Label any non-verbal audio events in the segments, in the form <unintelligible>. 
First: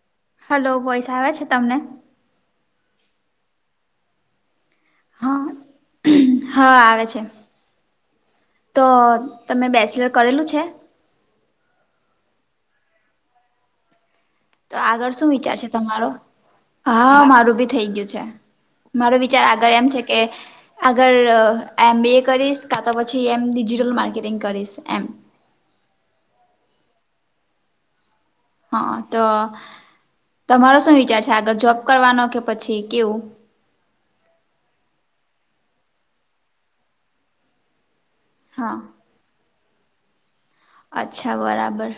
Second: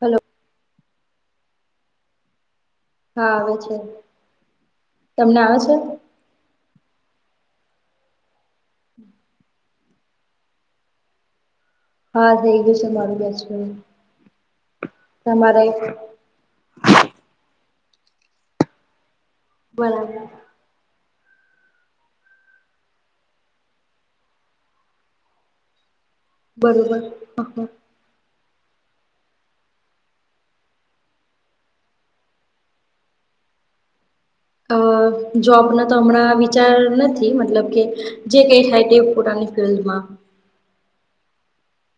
Hello hello voice આવે છે તમને? હા આવે છે તમને હા આવે છે હા આવે છે તો તમે બેચલર કરેલું છે હા થઈ ગયું છે મારું બેચલર તો આગળ શું વિચાર તમારે છે તમારો હા મારું ભી થઇ ગયું છે મારો વિચાર આગળ એમ છે બરાબર કે આગળ એમ બી એ કરીશ કા તો પછી એમ ડિજિટલ માર્કેટિંગ કરીશ એમ બરોબર હ હા તો તમારો શું વિચાર છે આગળ જોબ કરવાનો કે પછી કેવું અ જોબ ન તો હમણાં વિચાર નથી મતલબ કે જે કઈ હા થાય તે પુરાની <unintelligible> અચ્છા બરાબર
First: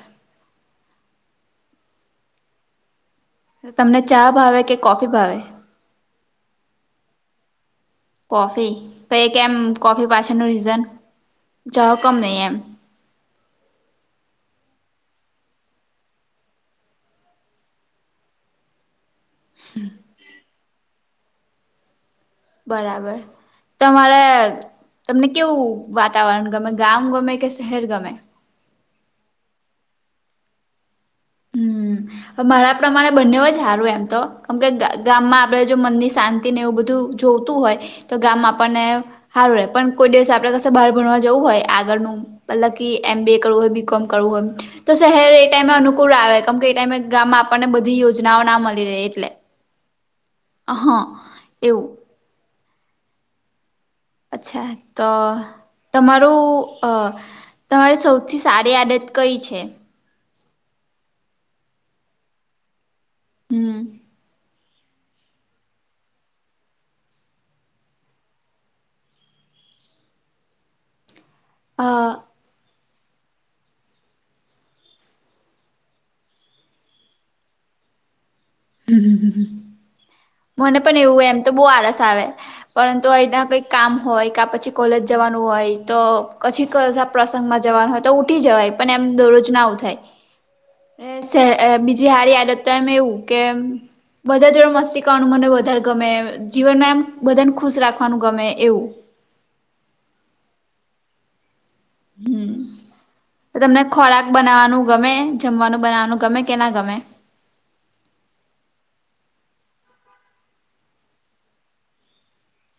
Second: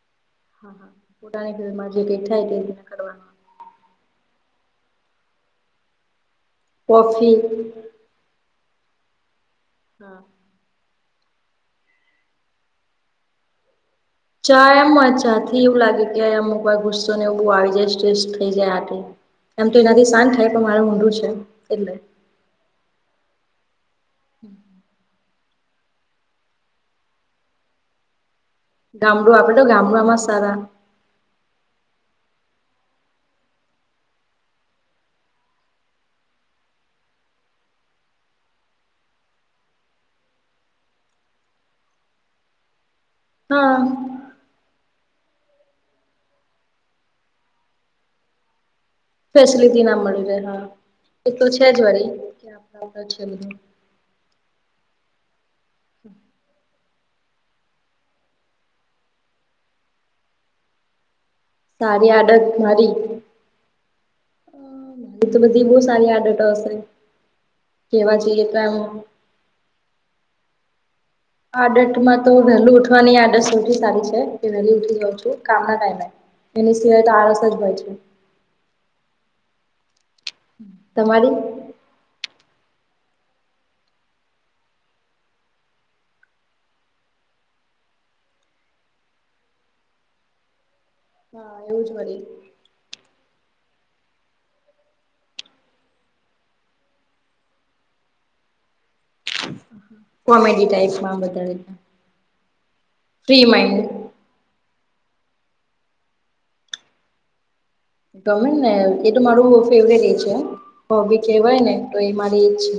<unintelligible> થાય તે કરવાનું તમને ચા ભાવે કે કોફી ભાવે કોફી કોફી તો એ કેમ કોફી હા પાછળનું રીઝન ચા હું કામ નહી એમ ચા એમ ચાથી એવું લાગે કે અમુક વાર ગુસ્સો ને એવું આવી જાય સ્ટ્રેસ થઈ જાય આ એમ તો એનાથી શાંત થાય પણ મારું મોઢું છે એટલે બરાબર તમારે તમને કેવું વાતાવરણ ગમે ગામ ગમે કે શહેર ગમે ગામડું આપડે તો ગામડામાં સારા હ મારા પ્રમાણે બંને જ સારું એમ તો કેમકે ગામમાં આપડે જો મનની શાંતિ તી ને એવું બધું જોતું હોય તો ગામ માં આપણને સારું રહે પણ કોઈ દિવસ આપણે પાસે બહાર ભણવા જવું હોય આગળનું પલક એમ બી એ કરવું હોય બી કોમ હા કરવું હોય તો શહેર એ ટાઈમ અનુકૂળ આવે કેમ કે એ ટાઈમે ગામ આપણને બધી યોજનાઓ ના મલી રે એટલે હા <unintelligible> એ તો છે જ એવું વારી અચ્છા તો તમારું અ તમારી સૌથી સારી આદત કઈ છે સારી આદત મારી હમ મારી તો બધી બહ સારી આદતો હશે કેવા જોઈએ તો આમ અ આડત માં તો વહેલું ઉઠવાની આડત સૌથી સારી છે વહેલી ઉઠી જઉં છું કામ ના ટાઈમે એના સિવાય તો આળસ જ હોય છે મને પણ એવું હો તમારી એમ તો બહુ આળસ આવે પરંતુ અહીના કંઈક કામ હોય કા પછી કોલેજ જવાનું હોય તો પછી <unintelligible> પ્રસંગમાં જવાનું હોય તો ઉઠી જવાય પણ એમ દરરોજ ના ઉઠાય હા એવું જ બીજી વરી હારી આદત તો એમ એવું કે બધા જોડે મસ્તી કરવાનું મને વધારે ગમે જીવનમાં એમ બધાને ખુશ રાખવાનું ગમે એવું <unintelligible> કોમેડી ટાઈપમાં બધુંય હમ તમને ખોરાક બનાવવાનું ગમે જમવાનું બનાવાનું ગમે કે ના ગમે ગમે ને એ તો મારું ફેવરેટ એ છે હોબી કેહેવાય ને તો એ મારી એજ છે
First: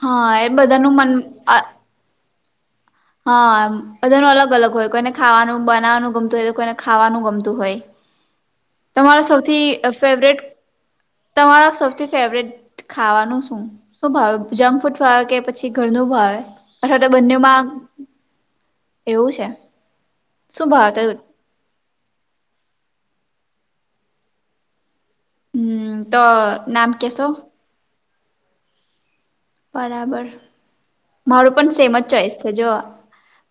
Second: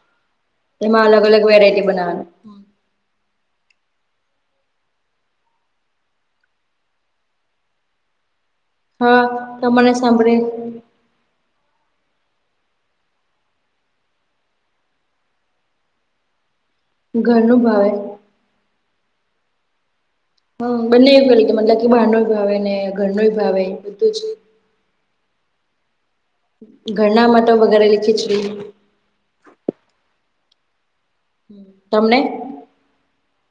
હા એ બધા એમાં અલગ અલગ વેરાયટી બનાવાનું. હા બધાનું અલગ અલગ હોય કોઈને ખાવાનું, બનાવાનું ગમતું હોય તો, કોઈને ખાવાનું ગમતું હોય. તમારો હા સૌથી તો મને ફેવરેટ સાંભળી તમારા સૌથી ફેવરેટ ખાવાનું શું? શું ભાવે જંક ફૂઠ ભાવે કે પછી ઘરનું ભાવે? અથવા તો ઘરનું બંનેમાં ભાવે એવું છે? શું હમ્મ ભાવ તો બંને એવ કરે કે મતલબ કે ભાંડન કરે ને ઘર નું ઈ ભાવે બધું જ. હમ તો નામ કેશો ઘરના માટે વગેરેલી ખીચડી. બરાબર મારું પણ સેમ જ તમને ચોઈસ છે જો.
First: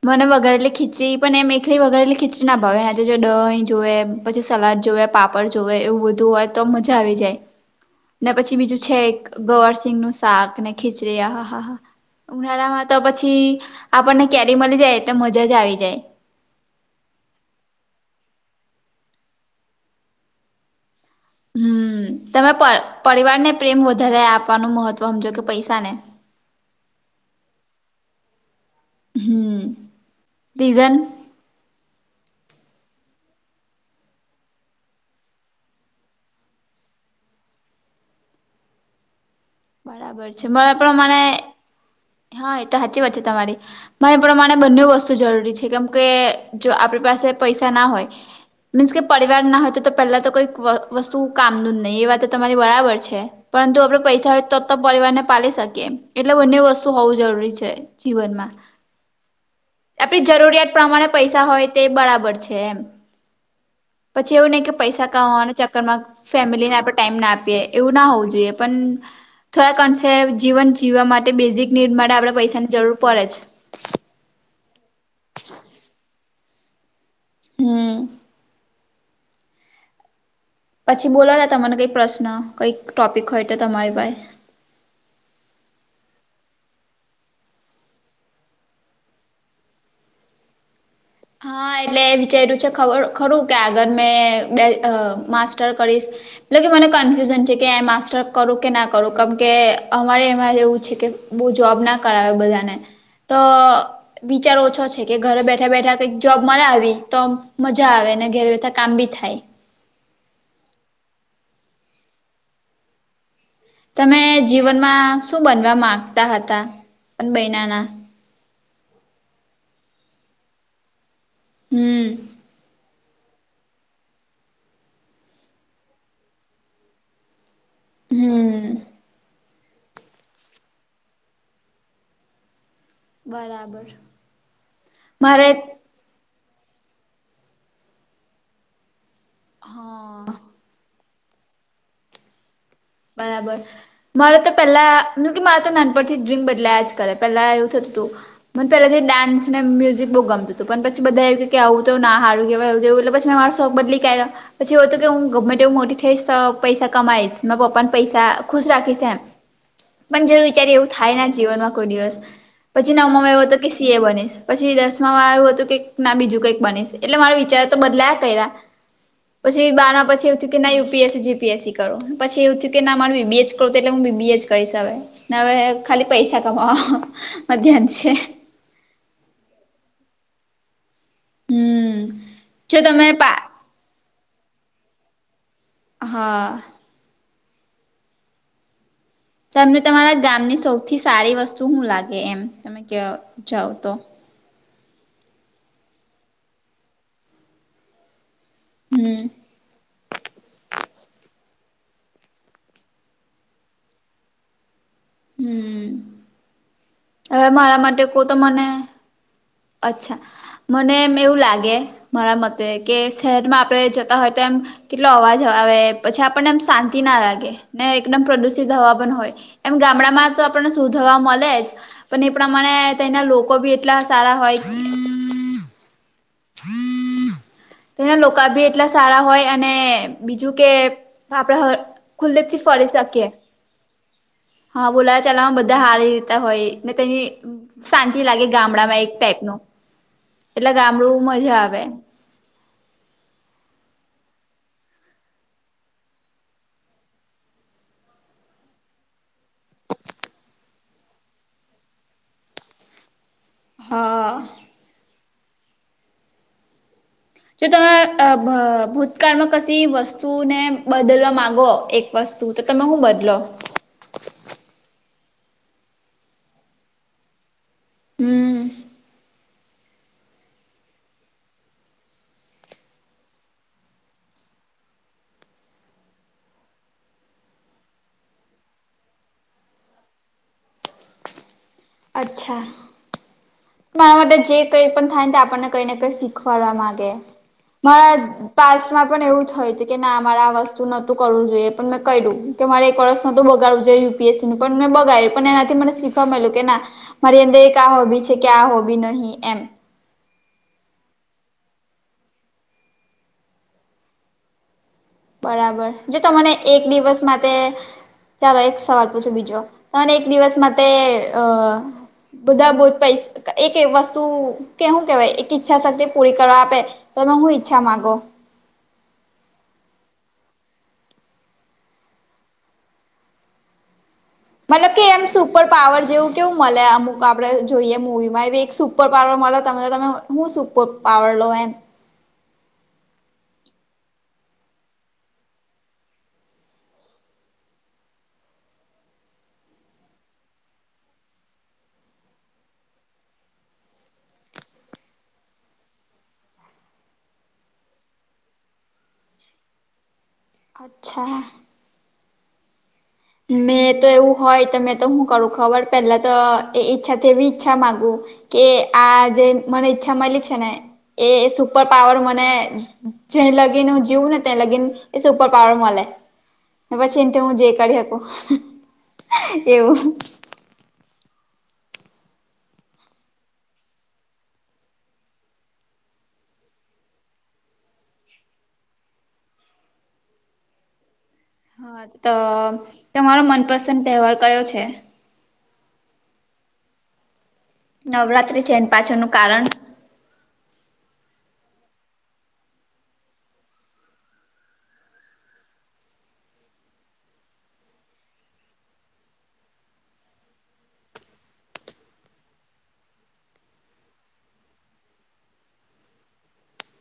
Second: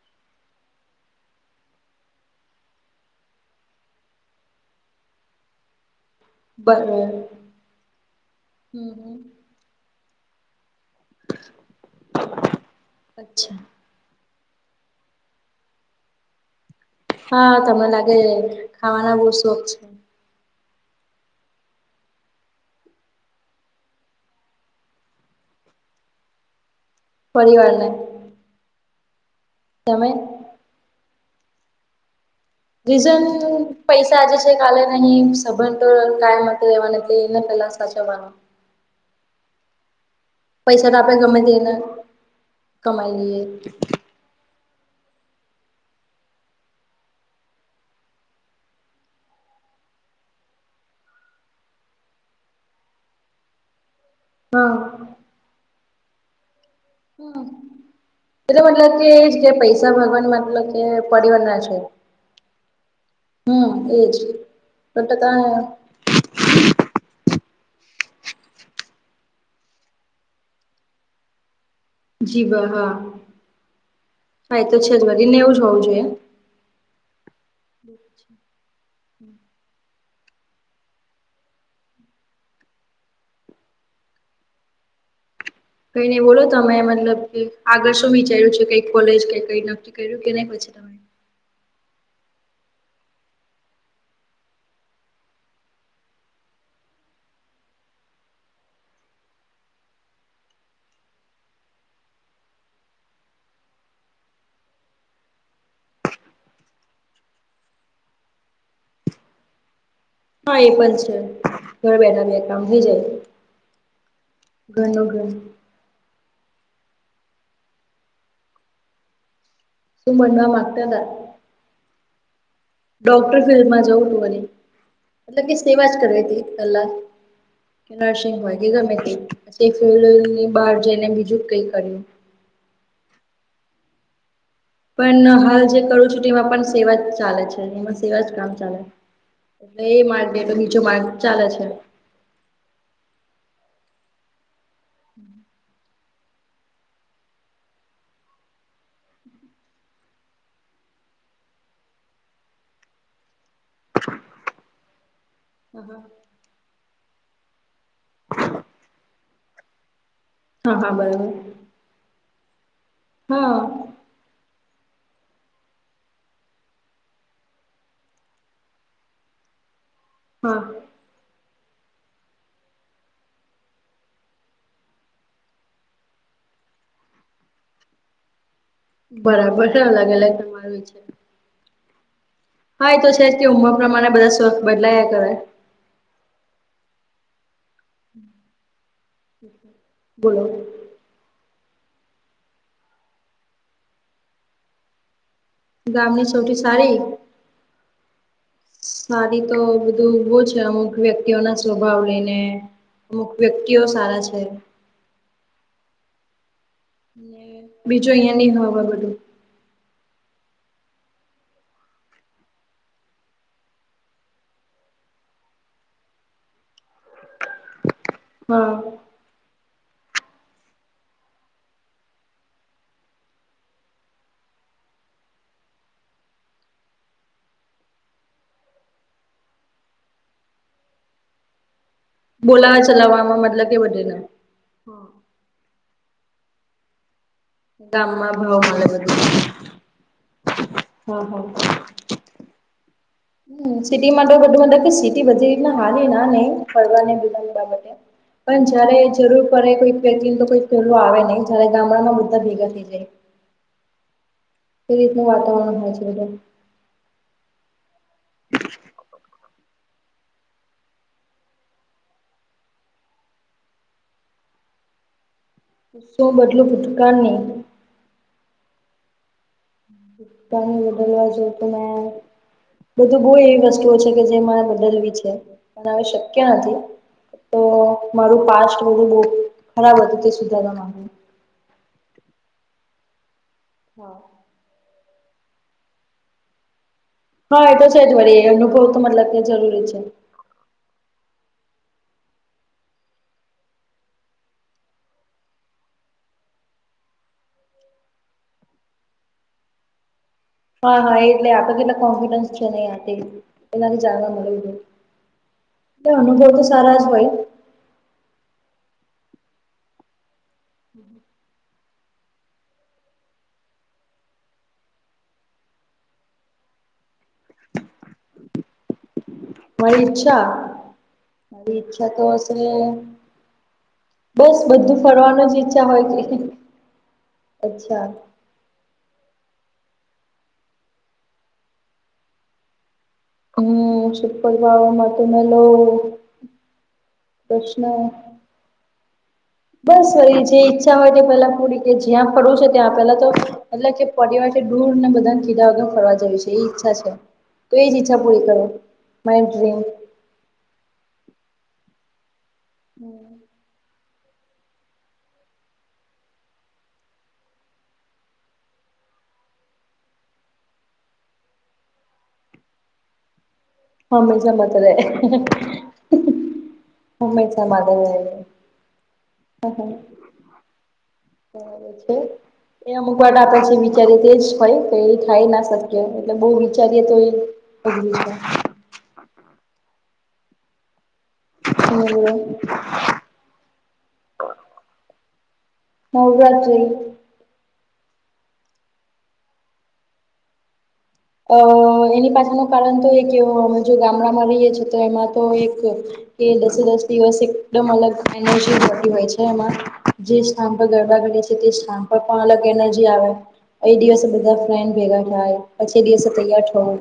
મને વગરે એટલી ખીચી પણ એમ એકલી વગર એટલી ખીચડી ના ભાવે આજે જો દહીં જોએ. પછી સલાડ જોએ પાપડ જોવેએ એવું બધું હોય. તો મજા બરાબર આવી જાય ને પછી બીજું છે હમ એક. ગવર સિંગ નું શાક ને ખીચડી હા હા હા હા ઉનાળા માં તો પછી. અચ્છા આપણને કેરી મળી જાય, એટલે મજા જ આવી જાય! હા, તમને લાગે ખાવાના બહ શોખ છે. હમ્મ તમે પ પરિવારને પ્રેમ વધારે આપવાનું મહત્વ સમજો કે પૈસાને? <inaudible> પરિવારને. હમ્મ. તમે? રીઝન? રીઝન પૈસા આજે છે કાલે નહી સંબંધ તો કાયમ માટે રેવાની એટલે એને પેલા. બચવાનો બરાબર છે મારાં પૈસા તો આપણે પ્રમાણે ગમે તેને હા એ તો હાચી કમાઈ વાત છે તમારી! લઈએ મારા પ્રમાણે બંને વસ્તુ જરૂરી છે કેમ કે જો આપણી પાસે પૈસા ના હોય મીન્સ કે પરિવાર ના હોય તો તો પહેલા તો કોઈક વ વસ્તુ કામનું જ નહી એ વા તો તમારી બરાબર છે. પરંતુ આપડે પૈસા હોય તો હા તો પરિવાર ને પાલી શકીએ એટલે બંને વસ તુ હોઉં જરૂરી હમ છે જીવનમાં એટલે મતલબ કે એજ કે પૈસા આપડી ભગવાન મતલબ જરૂરિયાત કે પ્રમાણે પરિવાર પૈસા ના હોય. છે તે બરાબર છે એમ હમ એજ પછી એવું નહી કે સો પૈસા ટકા કમાવાના ચક્કર માં ફેમિલીને આપણે ટાઈમ ના આપીએ એવું ના હોવું જોઈએ પણ થોડા કન્સે જીવન જીવવા માટે બેઝિક નીડ માટે આપણે જીવા પૈસાની હા જરૂર પડે જ. હા એ તો છે જ ભરી ને એવ જ હોવું જોઈએ. હમ્મ. પછી બોલવાતા તમને કઈક પ્રશ્ન કઈક ટોપિક હોય તો તમારી પાહે કઈ નઈ બોલો તમે મતલબ કે આગળ શું વિચાર્યું છે કઈ કોલેજ કે કઈ ન કર્યું કે નઈ પછી તમે? હા, એટલે એ વિચાર્યું છે ખબર ખરું કે આગળ મેં બે અહ માસ્ટર કરીશ. એલે કે મને કન્ફ્યુઝન છે કે આ માસ્ટર કરું કે ના કરું કેમ કે, અમારે એમાં એવું છે કે. બહ જોબ ના કરાવે બધાને તો વિચાર ઓછો છે કે ઘરે બેઠા બેઠા કઈક જોબ મારે આવી તો મજા આવે અને ઘેર બેથા કામ બી થાય. હા, એ પણ છે ઘરે બેઠા બે કામ થઈ જાય. તમે ઘરનું જીવનમાં ઘર શું બનવા માંગતા હતા પણ બયના ના? શું મવા માગતા તા? હમ્મ. ડોક્ટર ફિલ્ડમાં જવું હતું મને એટલે કે સેવાજ કરવી હતી કલાક. કે નર્સિંગ હોય કે હમ ગમે તે પછ ફિલ્ડ ની બહાર જઈને બીજું જ કઈ કર્યું. બરાબર! પણ મારે હાલ જે કરું છું એમાં પણ સેવા જ ચાલે છે એમાં સેવા જ કામ ચાલે. એટલે એ હા માર્ગેટ બીચો માર્ગ ચાલે છે. બરાબર! મારે તો પેલા ન કે મારે તો ના. ઉપર થી ડ્રીમ બદલાયા જ કરે પેલા એવું થતું હતું. મને પેલાથી ડાન્સને મ્યુઝિક બહુ ગમતું હતું પણ પછીધ એું કે આવું ના હારું કેવાયું એટલે. મારો શોખ બદલીયા પી એ હતો કે હું હા મોટી થઈશ તો પૈસા કમાઈ પપ્પા ને પૈસા ખુશ રાખી છે એમ પણ જે. અત્યારે એવું હા થાય ના બરાબર જીવનમાં કોઈ દિવસ પછી ના ઉમાં એવો હા હતો કે સી એ બનીશ. પછી દસમામાં આવું હતું કે ના બીજું કઈક બની એટલે મારો વિચાર તો બદલાયા કર્યા. પછી બારમાં પછી એવું થું કે હા ના યુપીએસસી જીપીએસસી કરો. પછી એવું થયું કે ના મારવી બેજ કરું એટલે હું બી બેજ કરીશ સવે હવે ખાલી પૈસા કમા મધ્યાહન છે. બરાબર છે લાગે તમારું છે હમ જો હા એ તમે તો પા છે ઉમર પ્રમાણે બધા સ્વખ બદલાયા કરે. હા. હમ. તમને તમારા ગામની સૌથી સારી વસ્તુ શું લાગે એમ તમે ક જાવ તો. ગામની સૌથી સારી. હમ સારી તો બધું ભું છે અમુક અમુક વ્યક્તિઓના સ્વભાવ લઈને અમુક વ્યક્તિઓ સારા છે. હમ. હવે મારા માટે બીજું કો તો અહિયાં નહિ મને હવે બધું. અચ્છા. મને એમ એવું લાગે મારા મતે કે શહેરમાં આપણે જતા હોય તો એમ કેટલો અવાજ આવે પછી આપણને એમ શાંતિ ના લાગે ને એકદમ પ્રદુષિત હા હવા પણ હોય. એમ ગામડામાં તો આપણને શું થવા મળે જ પણ એ પ્રમાણે તના લોકો બી એટલા સારા. ફય <unintelligible> હ. તેના લોકાભ્ય એટલા સારા હોય અને બીજું કે આપણા. બોલાવા ચલાવવામાં મતલબ કે બધેને. હા બોલા ચાલ બધા હારી લેતા હોય ને તેની શાંતિ ગામમાં લાગે ભાવ મળે ગામડામાં એક ટાઈપ બધું. નું એટલે હા ગામડું હા મજા આવે. સિટી માટે બધું સિટી બધી રી હા એ ના નહી ફરવા બધાની બાબ પણ જયારે જરૂર પડે કોઈ વ્યક્તિને તો કોઈ પેલો આવે નહી જયારે ગામડામાં બધા ભેગા થઈ જાય. હા. કે રીતનું વાતાવરણ વય છે બધમ જો તમે અભ ભૂતકાળમાં. કશી વસ્તુને બદલવા માગો એક વસ્તુ તો તમે હું બદલો. શું બદલું ભૂતકા નહી. હમ. તણી બદલવા જો તો મેં. બધું બહુ એવી વસ્તુઓ છે કે જે મારે બદલવી છે પણ હ શક્ય નથી. તો મારું પાસ્ટ બધું બહુ ખરાબ હતું તે સુધાર. અચ્છા. મારા હા માટે જે કઈ પણ થાય ને આપણને કઈને કઈ શીખવાડવા માંગે. હા એ તો છે જ મારા વળી અનુભવ તો પાસ્ટમાં પણ મતલબ કે એવું થયું જરૂરી હતું કે છે. ના મારે આ વસ્તુ નતું કરવું જોઈએ પણ મેં કયરુ કે મારે એક વરસ નતુ બગાડવું જોઈએ યુપીએસસીનું પણ મેં બગાડ્યું પણ એનાથી મને શીખ વા મયલુ કે ના મારી અંદર એક આ હોબી છે કે આ હોબી નહી એમ. હા હા એટલે આપ કેટલા કોન્ફિડન્સ છે નહી એનાથી જાણવા મળ જો. બરાબર જો તે મને એક જ દિવસ હોય માટે ચાલો એક સવાલ પૂછો બીજો તને એક દિવસમાં તે અ બધા બુ પૈસ એક વસ્તુ કે હું કેવાય એક ઈચ્છા શક્તિ પૂરી કરવા આપે તમે હું ઈચ્છા માંગો? મારી ઈચ્છા મારી ઈચ્છા તો હશે બસ મતલબ બધું કે એમ ફરવાનું જ સુપર ઈચ્છા પાવર હોય કે જેવું કેવું મળે અમુક આપડે જોઈએ અચ્છા મૂવી માં એ એક સુ સુપર પાવર મળે તો તમે હું શુ સુપર પાવર લો એમ. હું સુપર પાવર મળે તો પેલો પ્રશ્ન બસ વરી જે ઈચ્છા હોય તે પેલા પૂરી કે જ્યાં ફડું છે ત્યાં પેલાતો એટલે કે પરિવાર દૂરને બધાને કીધા વગર ફરવા જવી છે એ ઈચ્છા છે. તો એજ ઈચ્છા પૂરી કરો મેન ડ્રિમ. અચ્છા. <inaudible> મેં તો એવું હોય તો મેં તો હું કરું ખબર પહેલાંતો એ ઈચ્છાથી એવી ઈચ્છા માગું કે આજે મને ઈચ્છા મળી છે ને એ સુપર પાવર મને જ્યાં લગીન હું જીવું ને હંમેશા ત્યાં માટે લગીન રહે સુપર પાવર મલે પછી એ હું હંમેશા જે માટે કરી હક રહે એવું. <unintelligible> એ અમુક વાર આપડે જે વિચારીએ તે જ હોય કે એ થાય ના શકીએ એટલે બહુ વિચારીએ તોય <inaudible> હા તો છે. તમારો મનપસંદ તહેવાર કયો છે. નવરાત્રી નવરાત્રી છે એને પાછળનું કારણ. અ એની પછળનું કારણ તો એક એવો અમે જો ગામડામાં રહીએ છે તો એમાં તો એક કે દસે દસ દિવસ એકદમ અલગ એનર્જી જોતી હોય છે એમાં. જે સ્થાન પર ગરબા રમે છે તે સ્થાન પર પણ અલગ એનર્જી આવે. એ દિવસે બધા ફ્રેન્ડ ભેગા થાય પછી દિવસે તૈયાર થવું.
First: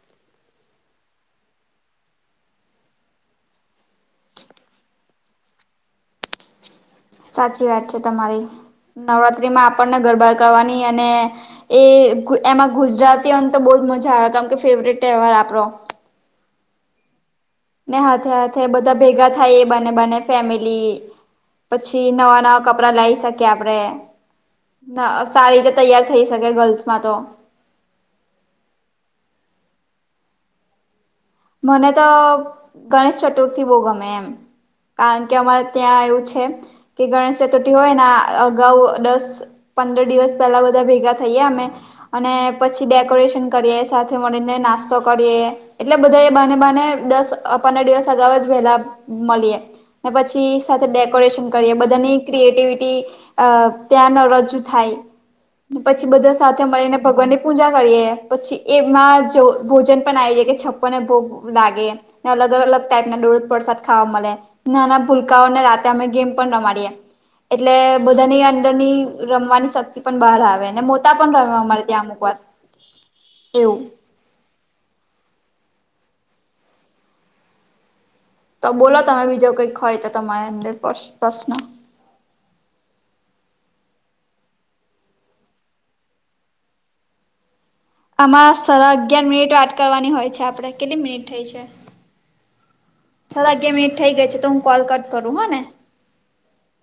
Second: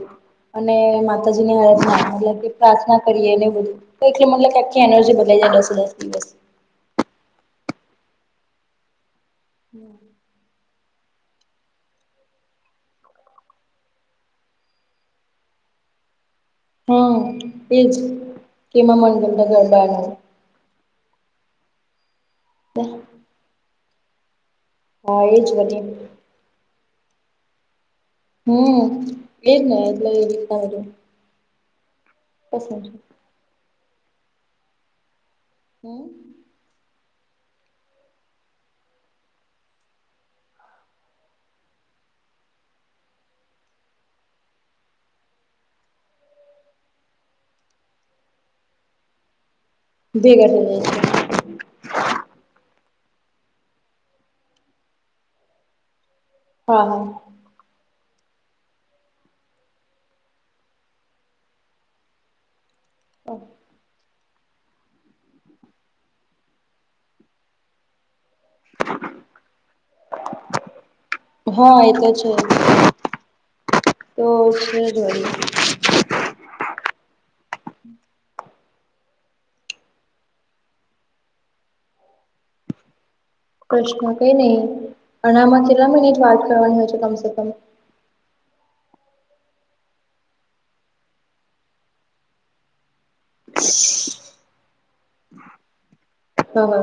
અને માતાજીની આરાધના એટલે કે પ્રાર્થના કરીએ ને બધું તો એટલે મતલબ કે આખી એનર્જી બદલાય જાય દસે દસ દિવસ સાચી વાત છે તમારી નવરાત્રીમાં આપણને ગરબાર કરવાની અને એ એમાં ગુજરાતી એમ તો બવ જ મજા આવે કેમ કે ફેવરેટ તહેવાર આપડો. હમ. એજ ને હાથે હાથે બધા કેમાં મન ભેગા ગમતા થાય એ બાને ગરબાનું બાને ફેમિલી પછી નવા નવા કપડા લાઈ શકી આપડે. ના હા એજ સારી રીતે વરી તૈયાર થઈ શકે ગર્લ્સમાં તો. હમ એ જ ને એટલે એ રીતના બધું. મને તો પસંદ છે ગણેશ ચતુર્થી બહુ ગમે એમ કારણ કે અમારે હમ ત્યાં એવુ છે. કે ગણેશ ચતુર્થી હોય ને અગાઉ દસ પંદર દિવસ પહેલા બધા ભેગા થઈએ અમે અને પછી ડેકોરેશન કરીએ સાથે મળીને નાસ્તો કરીએ એટલે બધા બાને બાને દસ પંદર દિવસ અગાઉજ વેલા મળીએ. અને પછી ભેગા થઈ જાય સાથે છે ડેકોરેશન. એ બધાની ક્રિએટીવીટી અ ત્યાં રજૂ થાય પછી બધા. સાથે હા મળીને ભગવાન ની પૂજા કરીએ પછી એમાં જો ભોજન પણ આવી કે છપ્પ. ને ભોગ લાગેને અલગ અલગ ટાઈપના દોડ પ્રસાદ ખાવા મળે. નાના ભૂલકાઓને રાતે અમે ગેમ પણ રમાડીએ એટલે બધાની દ. અંડરની રમવાની શક્તિ પણ બહાર આવે અને મોતાા પણ રમે હા અમારે હા એ ત્યાં તો અમુક છે વાર. એવું. <unintelligible> તો બોલો તમે બીજું કઈક હોય તો તમારી અંદર પ્રશ્ન. પ્રશ્ન કઈ નહી અને આમાં કેટલા મિનટ વાત કરવાની હોય છે કમસે કમ. આમાં સારા અગિયાર મિનિટ વાત કરવાની હોય છે આપડે કેટલી મિનિટ થઈ છે. સાડા અગિયાર મિનિટ થઇ ગઈ છે તો હું કોલ કટ કરું હને. હા હા.